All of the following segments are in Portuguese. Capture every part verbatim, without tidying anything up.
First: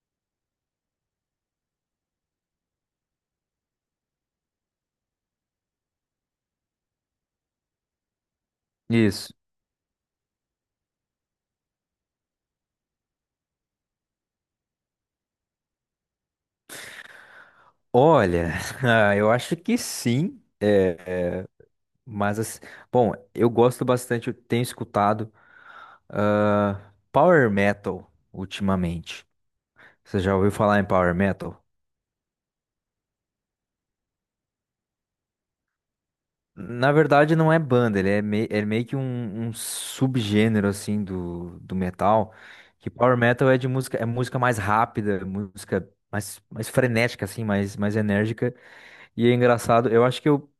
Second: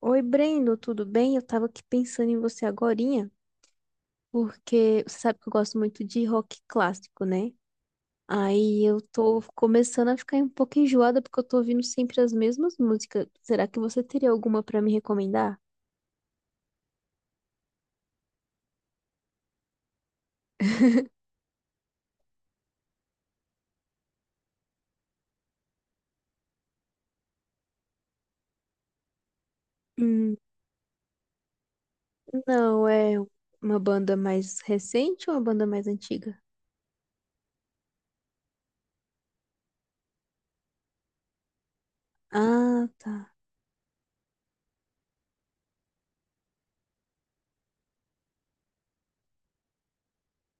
Oi, Brendo, tudo bem? Eu tava aqui pensando em você agorinha, porque você sabe que eu gosto muito de rock clássico, né? Aí eu Isso. tô começando a ficar um pouco enjoada porque eu tô ouvindo sempre as mesmas músicas. Será que você teria alguma pra me recomendar? Olha, ah, eu acho que sim, é, mas assim, bom, eu gosto bastante, eu tenho escutado ah, Power Metal ultimamente. Você já Hum, ouviu falar em Power Metal? não, é uma banda mais recente ou uma banda mais antiga? Na verdade, não é banda, ele é, mei- é meio que um, um subgênero assim do, do metal. Ah, Que Power tá. Metal é de música, é música mais rápida, música mais, mais frenética assim, mais, mais enérgica. E é engraçado, eu acho que eu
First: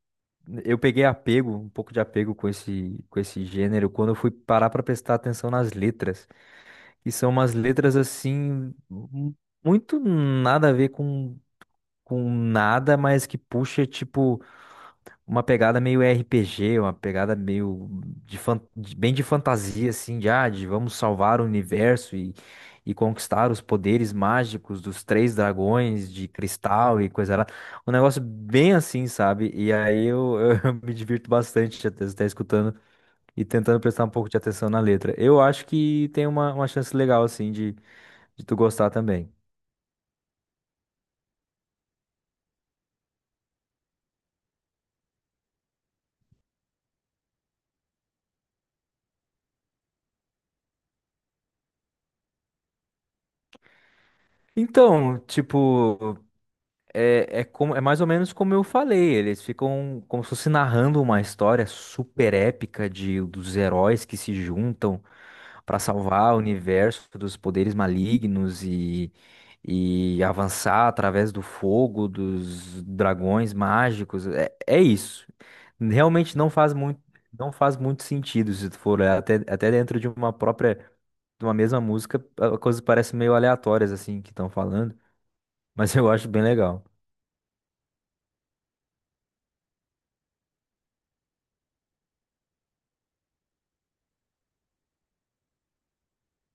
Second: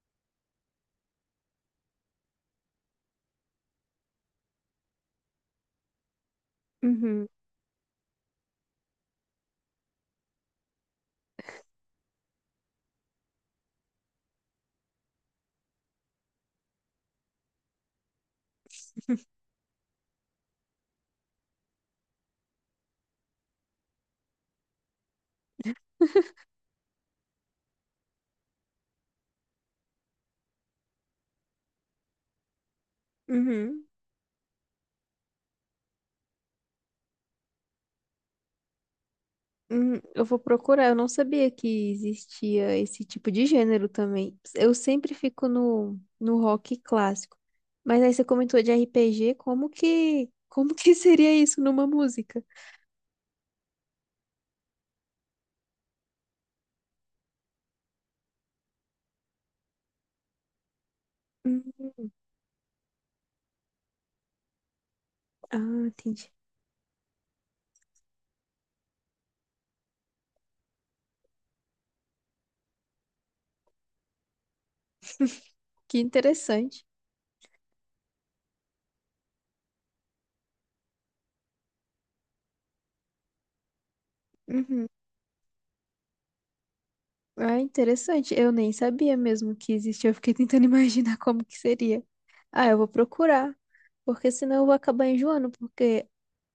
Eu peguei apego, um pouco de apego com esse, com esse gênero, quando eu fui parar para prestar atenção nas letras, que Uhum, são umas letras assim, mu- muito nada a ver com, com nada, mas que puxa, tipo uma pegada meio R P G, uma pegada meio de fan- de- bem de fantasia, assim, de, ah, de vamos salvar o universo e, e conquistar os poderes mágicos dos três dragões de cristal e coisa lá. Um negócio bem assim, sabe? E aí eu, eu me divirto bastante até estar escutando e tentando uhum. prestar um pouco de atenção na letra. Eu acho que tem uma, uma chance legal, assim, de, de tu gostar também. Hum, eu vou procurar. Eu não sabia que existia esse tipo de gênero também. Eu sempre fico no, no rock clássico. Mas aí você comentou de R P G, como que, como que seria isso numa música? Então, tipo. É, é, como, é mais ou menos como eu falei, eles ficam como se fosse narrando uma Hum, história super épica de, dos heróis que se juntam ah, para entendi. salvar o universo dos poderes malignos e, e avançar através do fogo, dos dragões mágicos. É, é isso. Que Realmente não faz interessante. muito, Não faz muito sentido se tu for olhar até, até dentro de uma própria, de uma mesma música, a- coisas parecem meio aleatórias assim que estão Uhum. falando, mas eu acho bem legal. Ah, interessante. Eu nem sabia mesmo que existia. Eu fiquei tentando imaginar como que seria. Ah, eu vou procurar. Porque senão eu vou acabar enjoando, porque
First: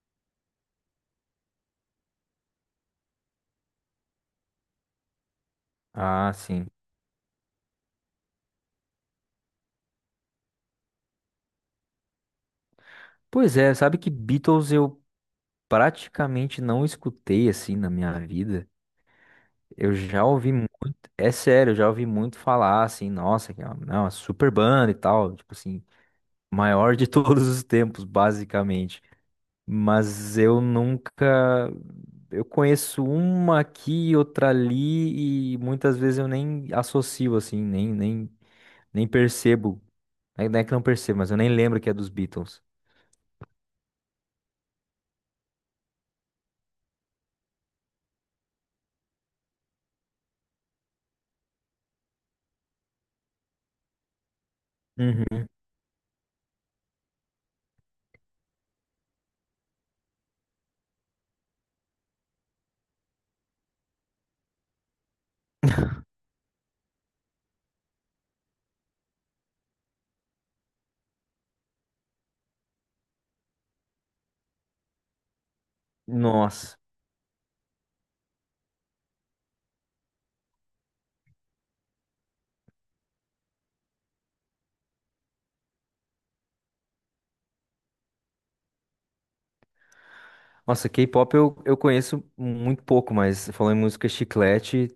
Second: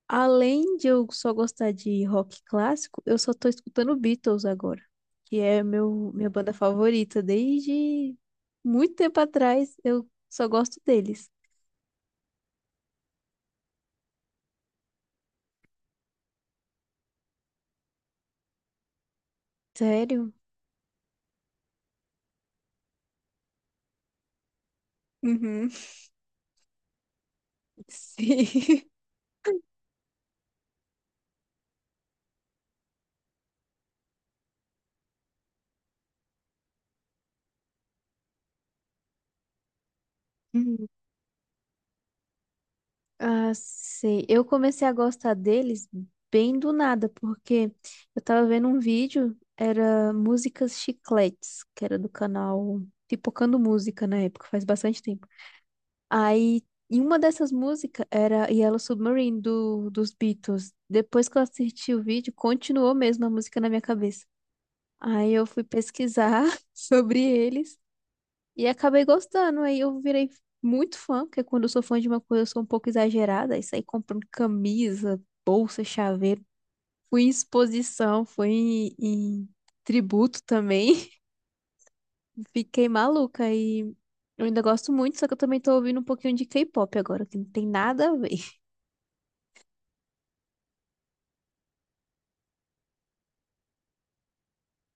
além de eu só gostar de rock clássico, eu só tô escutando Beatles agora, que é meu, minha Ah, banda sim. favorita desde muito tempo atrás. Eu só gosto deles. Pois é, sabe que Beatles eu praticamente não escutei assim na minha vida. Eu já Sério? ouvi muito, é sério, eu já ouvi muito falar assim, nossa, que é uma, é uma super banda e tal, tipo Uhum. assim, maior de todos os tempos, Sim. basicamente. Mas eu nunca, Eu conheço uma aqui, outra ali e muitas vezes eu nem associo assim, nem nem nem percebo. Não é que não Hum. percebo, mas eu nem lembro que é dos Beatles. Ah, sei. Eu comecei a gostar deles bem do nada, porque eu tava vendo um vídeo, era Músicas Chicletes, que era do canal Pipocando Música na época, faz bastante tempo. Uhum. Aí, em uma dessas músicas era Yellow Submarine do, dos Beatles. Depois que eu assisti o vídeo, continuou mesmo a música na minha cabeça. Aí eu fui pesquisar sobre eles e acabei gostando. Aí eu virei muito fã, porque quando eu sou fã de uma coisa, eu sou um pouco exagerada. Aí saí comprando camisa, bolsa, chaveiro. Nossa. Fui em exposição, fui em, em tributo também. Fiquei maluca e eu ainda gosto muito, só que eu também tô ouvindo um pouquinho de K-pop agora, que não tem nada a ver. Nossa, K-pop eu, eu conheço muito pouco, mas falando em música chiclete,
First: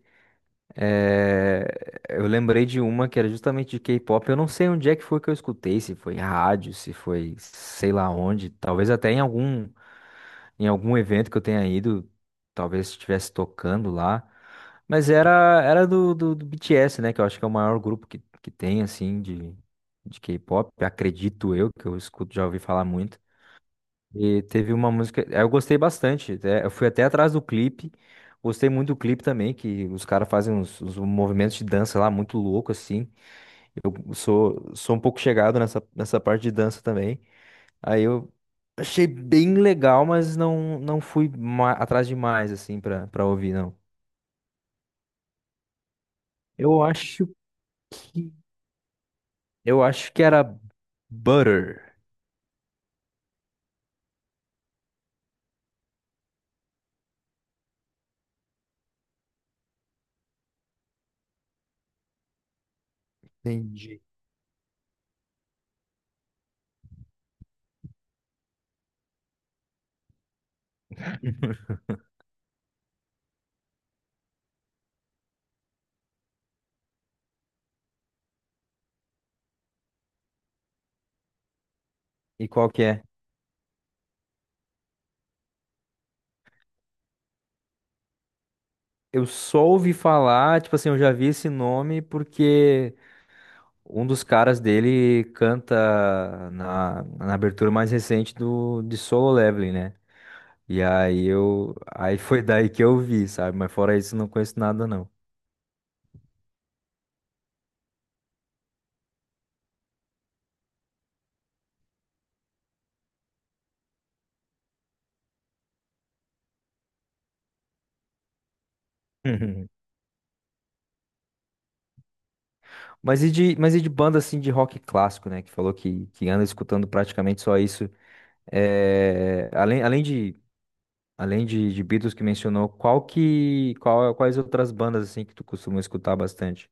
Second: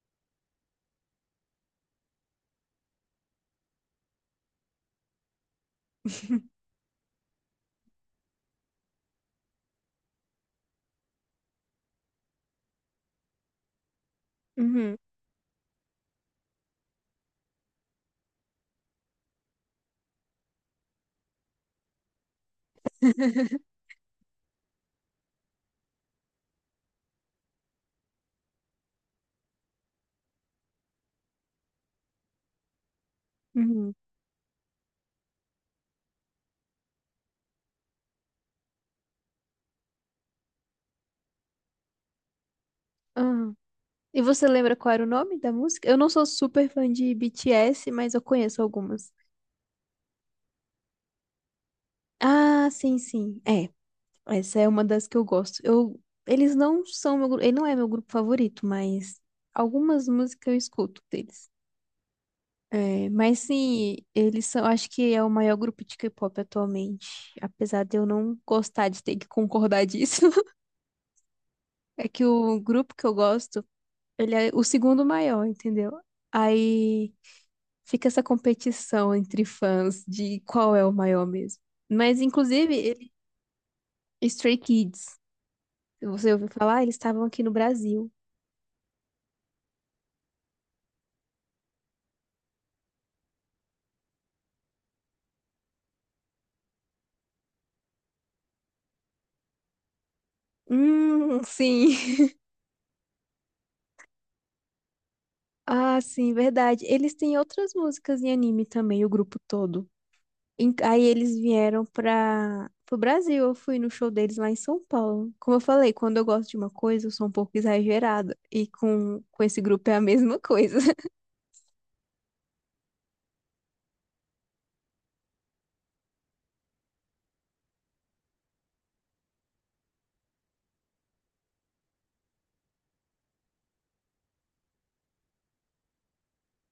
é, eu lembrei de uma que era justamente de K-pop. Eu não sei onde é que foi que eu escutei, se foi rádio, se foi sei lá onde, talvez até em algum, em algum evento que eu tenha ido, talvez estivesse tocando lá. Uhum. Mas era, era do, do, do B T S, né? Que eu acho que é o maior grupo que, que tem, assim, de, de K-pop. Acredito eu, que eu escuto, já ouvi falar muito. E teve uma música, é, eu gostei bastante, até- eu fui até atrás do clipe, gostei muito do clipe também, que os caras fazem uns, uns movimentos de dança lá muito louco assim. Uhum. Eu sou, sou um pouco chegado nessa, nessa parte de dança também. Aí eu achei bem legal, mas não, não fui ma- atrás demais assim pra, pra Ah, ouvir, não. e você lembra qual era o nome da música? Eu não sou super Eu fã de acho B T S, mas eu que conheço algumas. eu acho que era Butter. Ah, sim, sim. É, essa é uma das que eu gosto. Eu, eles não são meu, gru- ele não é meu grupo favorito, mas algumas músicas eu escuto deles. É, mas sim, Entendi. eles são, acho que é o maior grupo de K-pop atualmente, apesar de eu não gostar de ter que concordar disso. É que o grupo que eu gosto, ele é o segundo maior, entendeu? Aí fica essa competição entre fãs de qual é o maior mesmo. Mas, E qual inclusive, que é? ele... Stray Kids, se você ouviu falar, eles estavam aqui no Brasil. Eu só ouvi falar, tipo assim, eu já vi esse nome porque um dos caras dele canta na, na abertura mais recente do, de Solo Leveling, né? E aí Hum, eu, sim. aí foi daí que eu vi, sabe? Mas fora isso, não conheço nada, não. Ah, sim, verdade. Eles têm outras músicas em anime também, o grupo todo. Em- Aí eles vieram para o Brasil. Eu fui no show deles lá em São Paulo. Como eu falei, quando eu gosto de uma coisa, eu sou um pouco exagerada. E com, com esse grupo é a mesma coisa. Mas e de, mas e de banda assim de rock clássico, né? Que falou que, que anda escutando praticamente só isso. É, além, além de, além de, de Beatles que mencionou, qual que, qual, quais outras bandas assim que tu costuma escutar bastante?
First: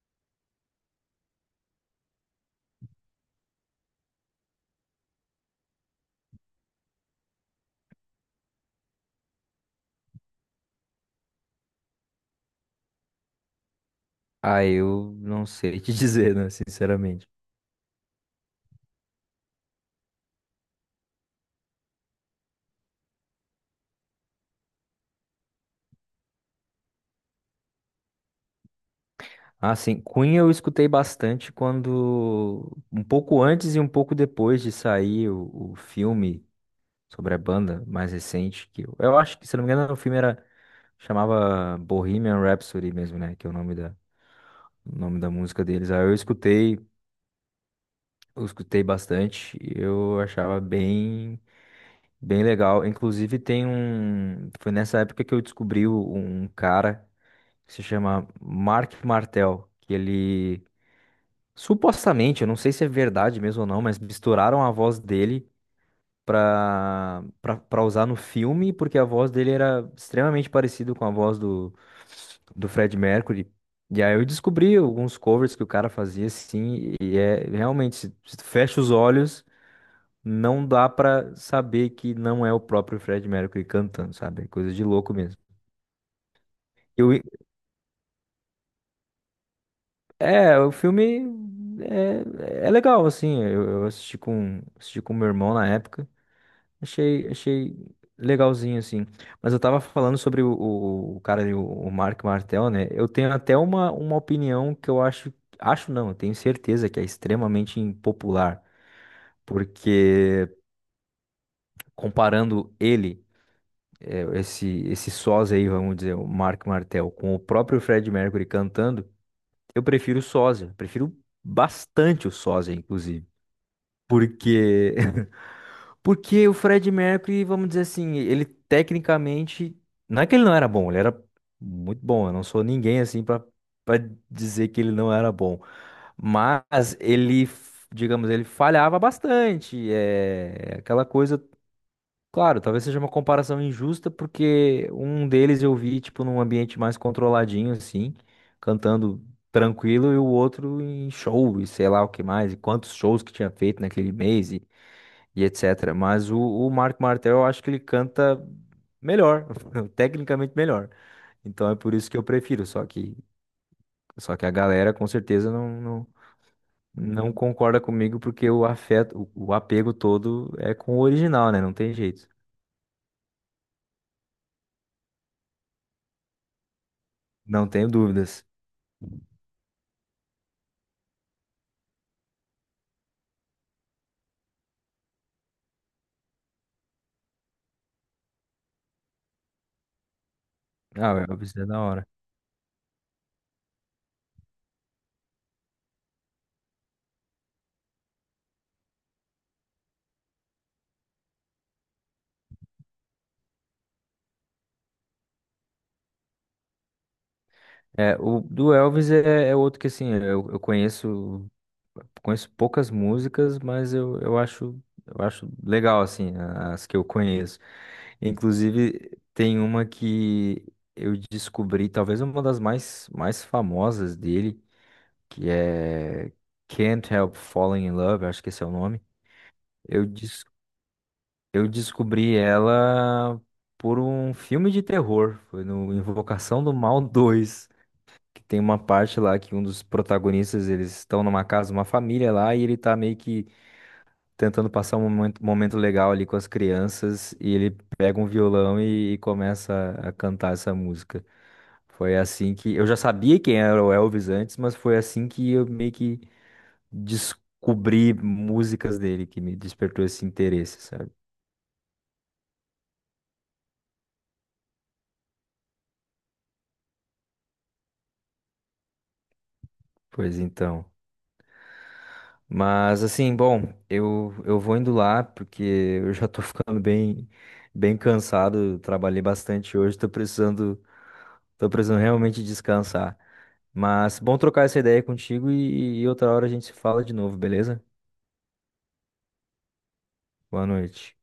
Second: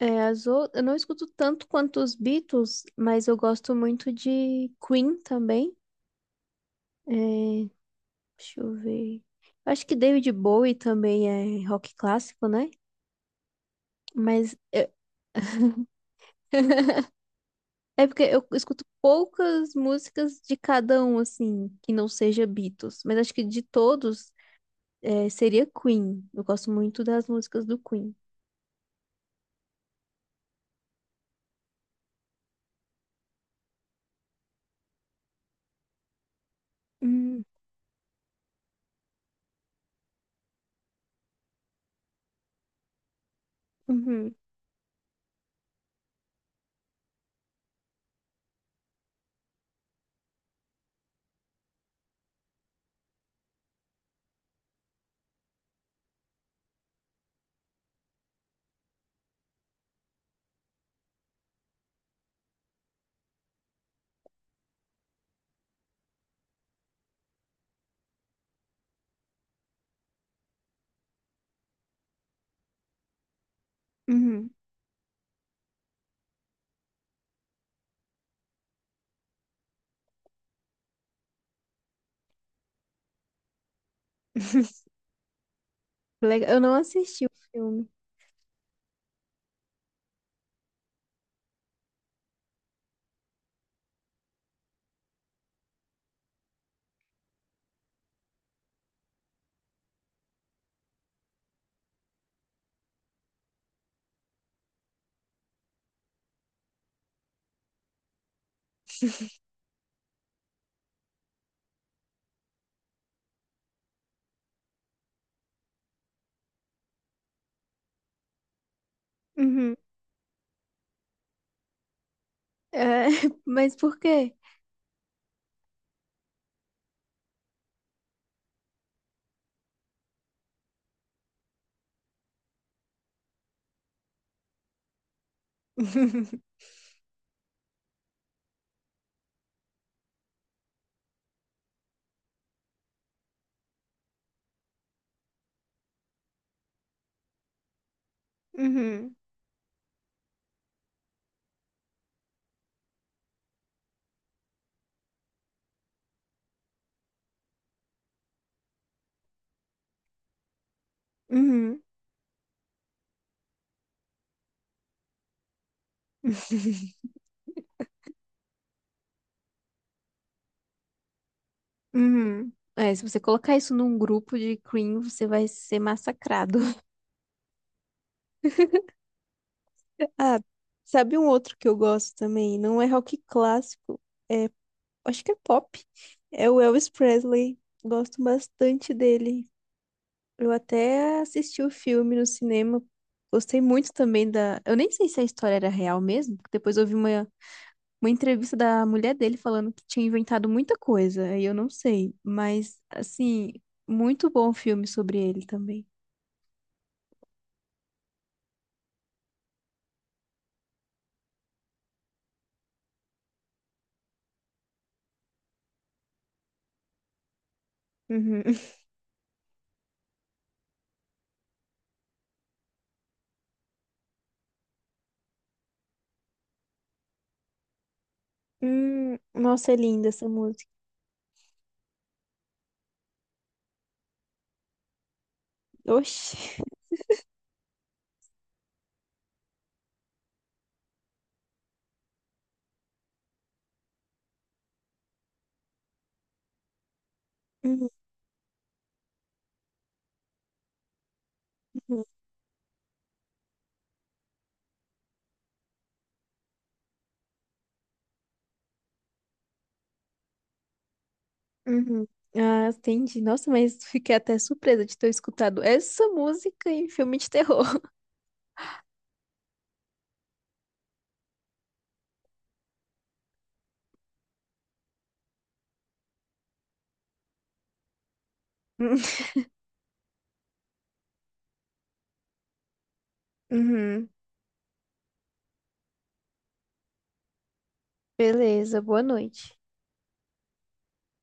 É, as ou- eu não escuto tanto quanto os Beatles, mas eu gosto muito de Queen também. É, deixa eu ver. Eu acho que David Bowie também é rock clássico, né? Mas Ah, eu- eu não sei te dizer, né, sinceramente. É porque eu escuto poucas músicas de cada um, assim, que não seja Beatles. Mas acho que de todos, é, seria Queen. Eu gosto muito das músicas do Queen. Ah, sim, Queen eu escutei bastante quando, um pouco antes e um pouco depois de sair o, o filme sobre a Hum, banda mais recente, que eu, eu acho que, se não me engano, o filme era, chamava Bohemian Rhapsody mesmo, né, que é o nome da, uhum, o nome da música deles. Aí eu escutei, eu escutei bastante, e eu achava bem bem legal. Inclusive tem um. Foi nessa época que eu descobri o- um cara que se chama Mark Martel, que ele supostamente, eu não sei se é verdade mesmo ou não, mas misturaram a voz dele pra, pra, pra usar no filme, porque a voz dele era extremamente parecida com a voz do, do Fred Mercury. E aí eu uhum. descobri alguns covers que o cara fazia assim, e é realmente, se se tu fecha os olhos não dá pra saber que não é o próprio Fred Mercury cantando, sabe? É coisa de louco mesmo. Legal. Eu não Eu, assisti o filme. é, o filme é, é legal, assim. Eu, eu assisti com, assisti com meu irmão na época. Achei, achei legalzinho, assim. Mas eu tava falando sobre o, o, o cara, ali, o, o Mark Martel, né? Eu tenho até uma, uma opinião que eu acho. Acho não, eu tenho certeza que é extremamente impopular. Porque comparando ele. Esse, esse sós aí, vamos dizer, o Mark Martel, com o próprio Fred Mercury cantando, Uhum. eu prefiro o sósia, prefiro bastante o sósia, É, inclusive. mas por quê? Porque, porque o Fred Mercury, vamos dizer assim, ele tecnicamente, não é que ele não era bom, ele era muito bom, eu não sou ninguém assim para para dizer que ele não era bom, mas ele, digamos, ele falhava bastante, é aquela coisa. Claro, talvez seja uma comparação injusta, porque um deles eu vi, tipo, num ambiente mais controladinho, assim, Uhum, cantando tranquilo, e o outro em show, e sei lá o que mais, e quantos shows que tinha feito naquele mês, e, e et cetera. Mas o, o Marco Martel, eu acho que ele canta melhor, tecnicamente melhor. Então é uhum, por isso que eu prefiro, só que, só que a galera com certeza não, não, não concorda comigo, porque o afeto, o, o apego todo é com o original, né? Não tem jeito. uhum. É, se você colocar isso num grupo de cream, você vai ser massacrado. Não tenho dúvidas. Ah, sabe um outro que eu gosto também? Não é rock clássico, é, acho que é pop. É o Elvis Presley. Gosto bastante dele. Eu Ah, o até Elvis assisti é o da hora. filme no cinema. Gostei muito também da. Eu nem sei se a história era real mesmo, porque depois eu vi uma uma entrevista da mulher dele falando que tinha inventado muita coisa, aí eu não sei, mas assim, muito bom filme sobre ele também. É, o do Elvis é, é outro que assim, eu, eu conheço, conheço poucas músicas, mas eu, eu acho, eu acho legal assim, as que eu conheço. Uhum. Inclusive tem uma que eu descobri, talvez uma das mais mais famosas dele, que é Can't Help Falling in Love, acho que esse é o nome. Hum, nossa, é Eu linda essa des- música. eu descobri ela por um filme de terror, foi no Oxi. Invocação do Mal dois. Que tem uma parte lá que um dos protagonistas, eles estão numa casa, uma família lá, e ele tá meio que tentando passar um momento, momento legal ali com as crianças, e ele Uhum, pega um violão e, e começa a cantar essa música. Foi assim que eu já sabia quem era o Elvis antes, mas foi assim que eu meio que descobri músicas dele que me despertou esse interesse, sabe? uhum. Ah, entendi. Nossa, mas fiquei até surpresa de ter escutado essa música em filme de terror. Pois então. Mas assim, bom, eu, eu vou indo lá porque eu já tô ficando bem bem cansado, trabalhei bastante hoje, tô precisando tô precisando realmente descansar. Uhum. Mas bom trocar essa ideia contigo e, e outra hora a gente se fala de novo, beleza? Beleza, boa noite. Boa noite.